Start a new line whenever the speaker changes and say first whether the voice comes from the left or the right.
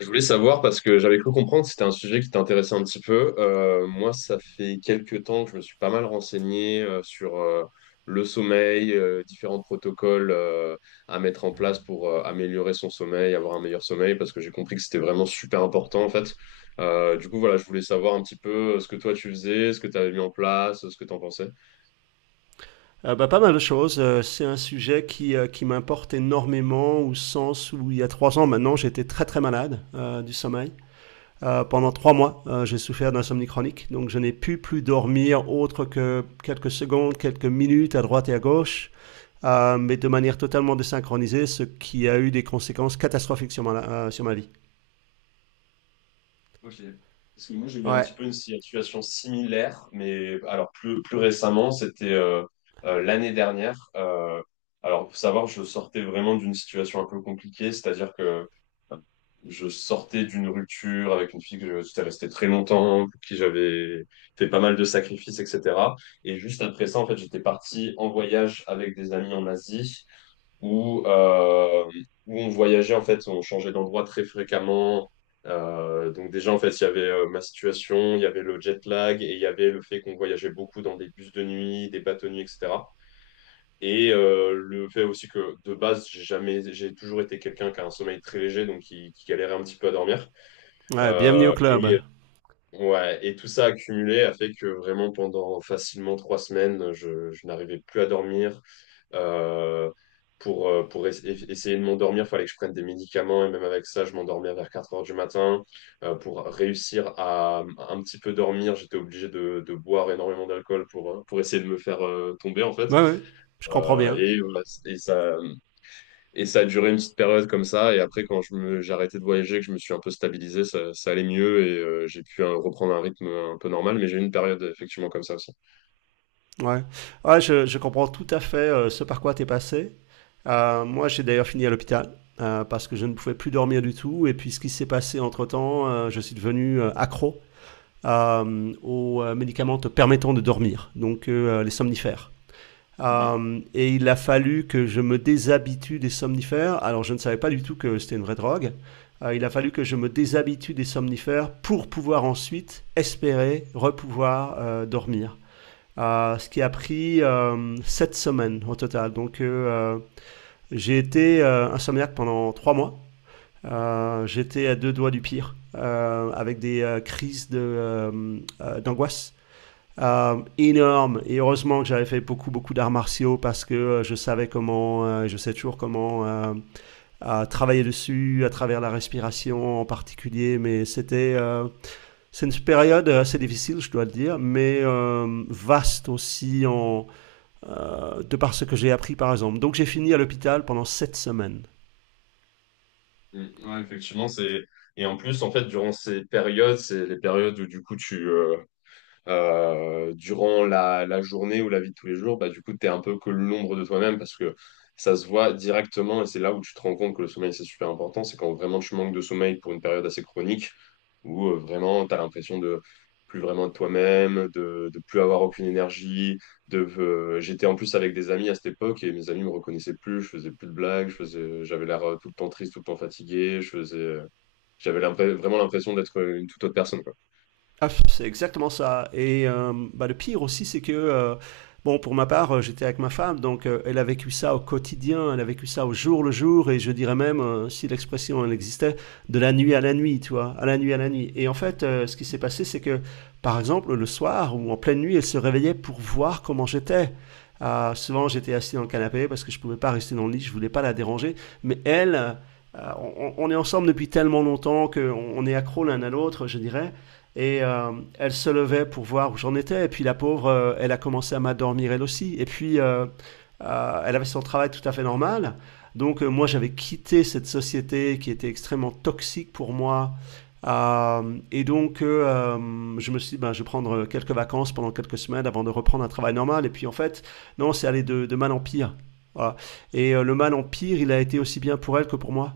left: Je voulais savoir parce que j'avais cru comprendre que c'était un sujet qui t'intéressait un petit peu. Moi, ça fait quelques temps que je me suis pas mal renseigné sur le sommeil, différents protocoles à mettre en place pour améliorer son sommeil, avoir un meilleur sommeil, parce que j'ai compris que c'était vraiment super important en fait. Du coup, voilà, je voulais savoir un petit peu ce que toi tu faisais, ce que tu avais mis en place, ce que t'en pensais.
right: Bah, pas mal de choses. C'est un sujet qui m'importe énormément au sens où il y a trois ans maintenant, j'étais très très malade du sommeil. Pendant trois mois, j'ai souffert d'insomnie chronique, donc je n'ai pu plus dormir autre que quelques secondes, quelques minutes à droite et à gauche, mais de manière totalement désynchronisée, ce qui a eu des conséquences catastrophiques sur sur ma vie.
left: Ok. Parce que moi, j'ai eu un
right: Ouais,
left: petit peu une situation similaire, mais alors plus récemment, c'était l'année dernière. Alors, pour savoir, je sortais vraiment d'une situation un peu compliquée, c'est-à-dire que euh, je sortais d'une rupture avec une fille j'étais resté très longtemps, pour qui j'avais fait pas mal de sacrifices, etc. Et juste après ça, en fait, j'étais parti en voyage avec des amis en Asie où, euh, où on voyageait, en fait, on changeait d'endroit très fréquemment. Donc déjà, en fait, il y avait ma situation, il y avait le jet lag et il y avait le fait qu'on voyageait beaucoup dans des bus de nuit, des bateaux de nuit, etc. Le fait aussi que de base, j'ai jamais, j'ai toujours été quelqu'un qui a un sommeil très léger, donc qui galérait un petit peu à dormir.
right: ouais, bienvenue au
left: Euh,
right: club.
left: et ouais, et tout ça accumulé a fait que vraiment pendant facilement trois semaines, je n'arrivais plus à dormir. Euh, pour essayer de m'endormir, fallait que je prenne des médicaments et même avec ça, je m'endormais vers 4 heures du matin. Pour réussir à un petit peu dormir, j'étais obligé de boire énormément d'alcool pour essayer de me faire tomber en fait.
right: Ouais, ouais, je comprends bien.
left: Voilà, et ça. Et ça a duré une petite période comme ça. Et après, j'ai arrêté de voyager, que je me suis un peu stabilisé, ça allait mieux et j'ai pu reprendre un rythme un peu normal. Mais j'ai eu une période effectivement comme ça aussi.
right: Ouais, ouais, je comprends tout à fait, ce par quoi tu es passé. Moi, j'ai d'ailleurs fini à l'hôpital, parce que je ne pouvais plus dormir du tout. Et puis, ce qui s'est passé entre-temps, je suis devenu accro aux médicaments te permettant de dormir, donc, les somnifères.
left: Mhm.
right: Et il a fallu que je me déshabitue des somnifères. Alors, je ne savais pas du tout que c'était une vraie drogue. Il a fallu que je me déshabitue des somnifères pour pouvoir ensuite espérer repouvoir dormir, ce qui a pris 7 semaines au total. Donc, j'ai été insomniaque pendant 3 mois. J'étais à deux doigts du pire, avec des crises d'angoisse, énormes. Et heureusement que j'avais fait beaucoup, beaucoup d'arts martiaux parce que je savais je sais toujours comment, travailler dessus, à travers la respiration en particulier. Mais c'est une période assez difficile, je dois le dire, mais vaste aussi de par ce que j'ai appris par exemple. Donc j'ai fini à l'hôpital pendant sept semaines.
left: Mm. Ouais, effectivement, c'est. Et en plus, en fait, durant ces périodes, c'est les périodes où du coup durant la journée ou la vie de tous les jours, bah, du coup, tu es un peu que l'ombre de toi-même parce que ça se voit directement et c'est là où tu te rends compte que le sommeil, c'est super important. C'est quand vraiment tu manques de sommeil pour une période assez chronique où vraiment tu as l'impression de plus vraiment de toi-même, de plus avoir aucune énergie. J'étais en plus avec des amis à cette époque et mes amis me reconnaissaient plus, je faisais plus de blagues, j'avais l'air tout le temps triste, tout le temps fatigué, je faisais, j'avais l'impr- vraiment l'impression d'être une toute autre personne.
right: Ah, c'est exactement ça. Et, bah, le pire aussi, c'est que, bon, pour ma part, j'étais avec ma femme, donc, elle a vécu ça au quotidien, elle a vécu ça au jour le jour, et je dirais même, si l'expression elle existait, de la nuit à la nuit, tu vois, à la nuit à la nuit. Et en fait, ce qui s'est passé, c'est que, par exemple, le soir ou en pleine nuit, elle se réveillait pour voir comment j'étais. Souvent, j'étais assis dans le canapé parce que je pouvais pas rester dans le lit, je voulais pas la déranger, mais elle, euh, on est ensemble depuis tellement longtemps qu'on on est accro l'un à l'autre, je dirais. Et, elle se levait pour voir où j'en étais. Et puis la pauvre, elle a commencé à m'endormir elle aussi. Et puis, elle avait son travail tout à fait normal. Donc, moi j'avais quitté cette société qui était extrêmement toxique pour moi. Et donc, je me suis dit, ben, je vais prendre quelques vacances pendant quelques semaines avant de reprendre un travail normal. Et puis en fait, non, c'est allé de mal en pire. Voilà. Et, le mal en pire, il a été aussi bien pour elle que pour moi.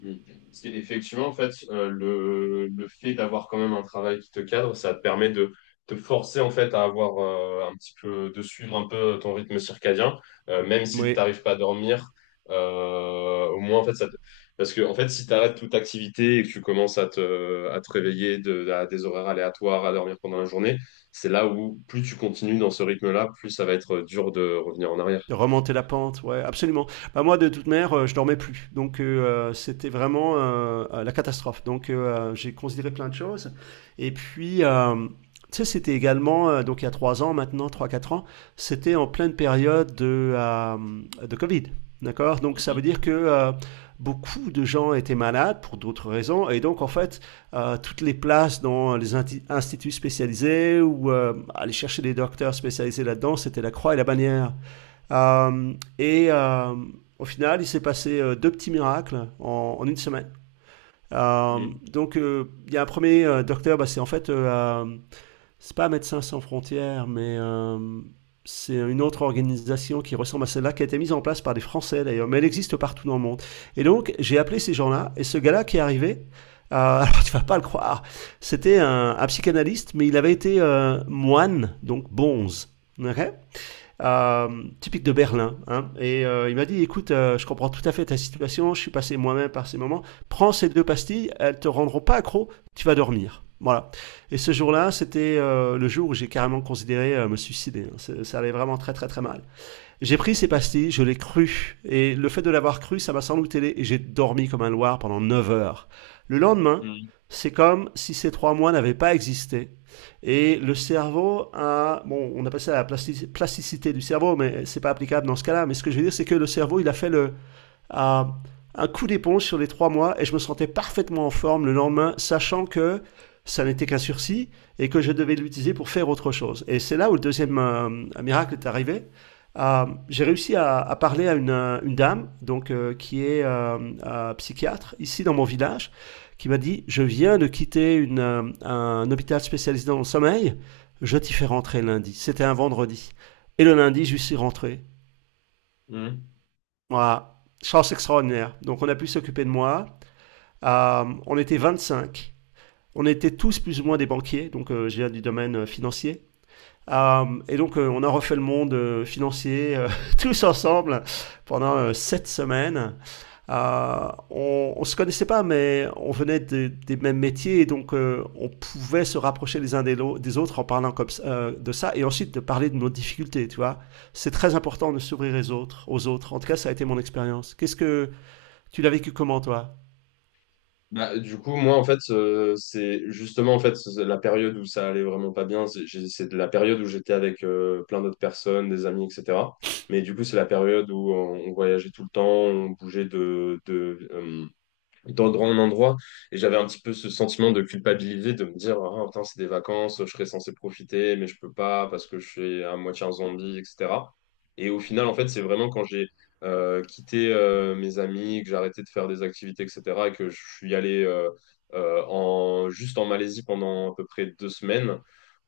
left: Mm. Parce qu'effectivement, en fait, le fait d'avoir quand même un travail qui te cadre, ça te permet de te forcer en fait à avoir un petit peu, de suivre un peu ton rythme circadien, même si tu
right: Oui.
left: n'arrives pas à dormir. Au moins, en fait, parce que en fait, si tu arrêtes toute activité et que tu commences à te réveiller à des horaires aléatoires, à dormir pendant la journée, c'est là où plus tu continues dans ce rythme-là, plus ça va être dur de revenir en arrière.
right: De remonter la pente, ouais, absolument. Bah moi, de toute manière, je dormais plus, donc, c'était vraiment, la catastrophe. Donc, j'ai considéré plein de choses. Et puis, tu sais, c'était également, donc il y a trois ans maintenant, trois, quatre ans, c'était en pleine période de Covid, d'accord? Donc ça veut dire que, beaucoup de gens étaient malades pour d'autres raisons, et donc en fait, toutes les places dans les instituts spécialisés ou, aller chercher des docteurs spécialisés là-dedans, c'était la croix et la bannière. Et, au final, il s'est passé deux petits miracles en une semaine. Euh,
left: Mhm,
right: donc, il y a un premier docteur, bah, c'est en fait, c'est pas Médecins sans frontières, mais, c'est une autre organisation qui ressemble à celle-là, qui a été mise en place par des Français d'ailleurs, mais elle existe partout dans le monde. Et donc, j'ai appelé ces gens-là, et ce gars-là qui est arrivé, alors tu vas pas le croire, c'était un psychanalyste, mais il avait été, moine, donc bonze. Ok. euh, Typique de Berlin, hein. Et, il m'a dit, écoute, je comprends tout à fait ta situation, je suis passé moi-même par ces moments, prends ces deux pastilles, elles te rendront pas accro, tu vas dormir. Voilà. Et ce jour-là, c'était, le jour où j'ai carrément considéré, me suicider, hein. Ça allait vraiment très très très mal. J'ai pris ces
left: mhm,
right: pastilles, je l'ai cru. Et le fait de l'avoir cru, ça m'a sans doute aidé et j'ai dormi comme un loir pendant 9 heures. Le lendemain,
left: mhm,
right: c'est comme si ces trois mois n'avaient pas existé. Et le cerveau a, bon, on a passé à la plasticité du cerveau, mais c'est pas applicable dans ce cas-là. Mais ce que je veux dire, c'est que le cerveau, il a fait à un coup d'éponge sur les trois mois et je me sentais parfaitement en forme le lendemain, sachant que ça n'était qu'un sursis et que je devais l'utiliser pour faire autre chose. Et c'est là où le deuxième, miracle est arrivé. J'ai réussi à parler à une dame donc, qui est, psychiatre ici dans mon village qui m'a dit: je viens de quitter un hôpital spécialisé dans le sommeil, je t'y fais rentrer lundi. C'était un vendredi et le lundi je suis rentré.
left: mhm, mhm.
right: Voilà. Chance extraordinaire. Donc on a pu s'occuper de moi. On était 25. On était tous plus ou moins des banquiers, donc, je viens du domaine, financier. Et donc, on a refait le monde, financier, tous ensemble pendant, sept semaines. On se connaissait pas, mais on venait des mêmes métiers, et donc, on pouvait se rapprocher les uns des autres en parlant comme, de ça, et ensuite de parler de nos difficultés, tu vois. C'est très important de s'ouvrir aux autres, aux autres. En tout cas, ça a été mon expérience. Qu'est-ce que tu l'as vécu comment, toi?
left: Bah, du coup, moi, en fait, c'est justement en fait c'est la période où ça allait vraiment pas bien. C'est de la période où j'étais avec plein d'autres personnes, des amis, etc. Mais du coup, c'est la période où on voyageait tout le temps, on bougeait de, dans le grand endroit. Et j'avais un petit peu ce sentiment de culpabilité de me dire, ah, putain, c'est des vacances, je serais censé profiter, mais je peux pas parce que je suis à moitié un zombie, etc. Et au final, en fait, c'est vraiment quand j'ai quitté mes amis, que j'ai arrêté de faire des activités, etc., et que je suis allé juste en Malaisie pendant à peu près deux semaines,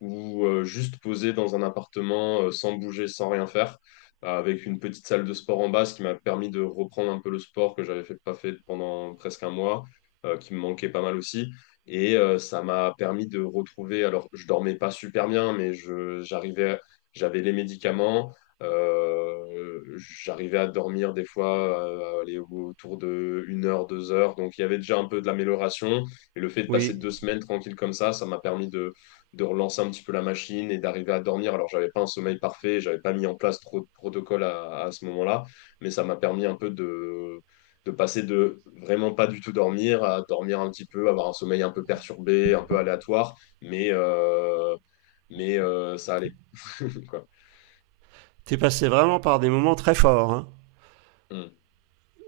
left: ou juste posé dans un appartement sans bouger, sans rien faire avec une petite salle de sport en bas, ce qui m'a permis de reprendre un peu le sport que pas fait pendant presque un mois, qui me manquait pas mal aussi. Ça m'a permis de retrouver, alors je dormais pas super bien, j'arrivais, j'avais les médicaments, j'arrivais à dormir des fois aller autour de une heure, 2 heures. Donc il y avait déjà un peu de l'amélioration. Et le fait de passer
right: Oui.
left: deux semaines tranquille comme ça m'a permis de relancer un petit peu la machine et d'arriver à dormir. Alors, j'avais pas un sommeil parfait, j'avais pas mis en place trop de protocoles à ce moment-là, mais ça m'a permis un peu de passer de vraiment pas du tout dormir à dormir un petit peu, avoir un sommeil un peu perturbé, un peu aléatoire, mais, euh, mais ça allait. Quoi.
right: T'es passé vraiment par des moments très forts, hein?
left: Mm.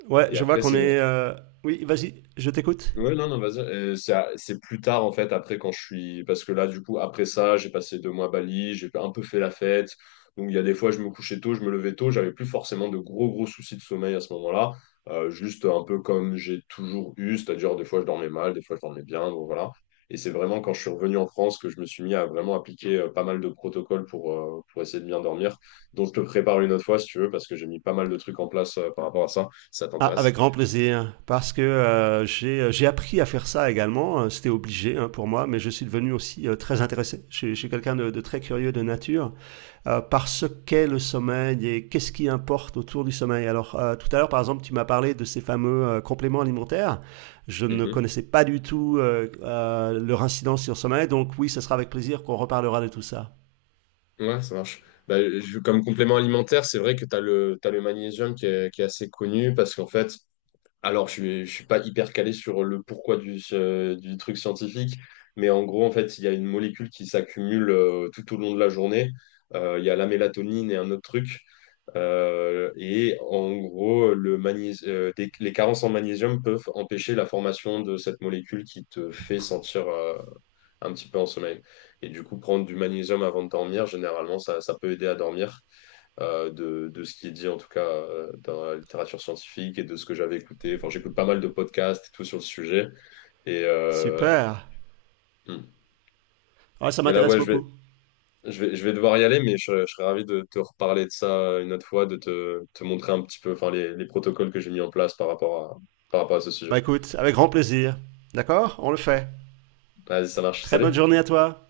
right: Ouais,
left: Et
right: je vois
left: après,
right: qu'on
left: c'est
right: est, Oui, vas-y, je t'écoute.
left: Ouais, non, non, vas-y. C'est c'est plus tard, en fait, après, quand je suis. Parce que là, du coup, après ça, j'ai passé deux mois à Bali, j'ai un peu fait la fête. Donc, il y a des fois, je me couchais tôt, je me levais tôt, j'avais plus forcément de gros soucis de sommeil à ce moment-là. Juste un peu comme j'ai toujours eu, c'est-à-dire des fois, je dormais mal, des fois, je dormais bien, donc voilà. Et c'est vraiment quand je suis revenu en France que je me suis mis à vraiment appliquer pas mal de protocoles pour essayer de bien dormir. Donc, je te prépare une autre fois, si tu veux, parce que j'ai mis pas mal de trucs en place par rapport à ça. Ça
right: Ah,
left: t'intéresse?
right: avec grand plaisir, parce que, j'ai appris à faire ça également. C'était obligé, hein, pour moi, mais je suis devenu aussi, très intéressé. Je suis quelqu'un de très curieux de nature, par ce qu'est le sommeil et qu'est-ce qui importe autour du sommeil. Alors, tout à l'heure, par exemple, tu m'as parlé de ces fameux, compléments alimentaires. Je ne connaissais pas du tout, leur incidence sur le sommeil, donc oui, ce sera avec plaisir qu'on reparlera de tout ça.
left: Ouais, ça marche. Comme complément alimentaire, c'est vrai que t'as le magnésium qui est assez connu parce qu'en fait, alors je suis pas hyper calé sur le pourquoi du truc scientifique, mais en gros, en fait, il y a une molécule qui s'accumule tout au long de la journée. Il y a la mélatonine et un autre truc. Et en gros, les carences en magnésium peuvent empêcher la formation de cette molécule qui te fait sentir, un petit peu en sommeil. Et du coup, prendre du magnésium avant de dormir, généralement, ça peut aider à dormir, de ce qui est dit en tout cas dans la littérature scientifique et de ce que j'avais écouté. Enfin, j'écoute pas mal de podcasts et tout sur le sujet. Et, euh,
right: Super.
left: hmm.
right: Ouais, ça
left: Et là,
right: m'intéresse
left: ouais,
right: beaucoup.
left: je vais devoir y aller, mais je serais ravi de te reparler de ça une autre fois, te montrer un petit peu enfin, les protocoles que j'ai mis en place par rapport à ce sujet.
right: Bah écoute, avec grand plaisir. D'accord. On le fait.
left: Vas-y, ça marche.
right: Très
left: Salut!
right: bonne journée à toi.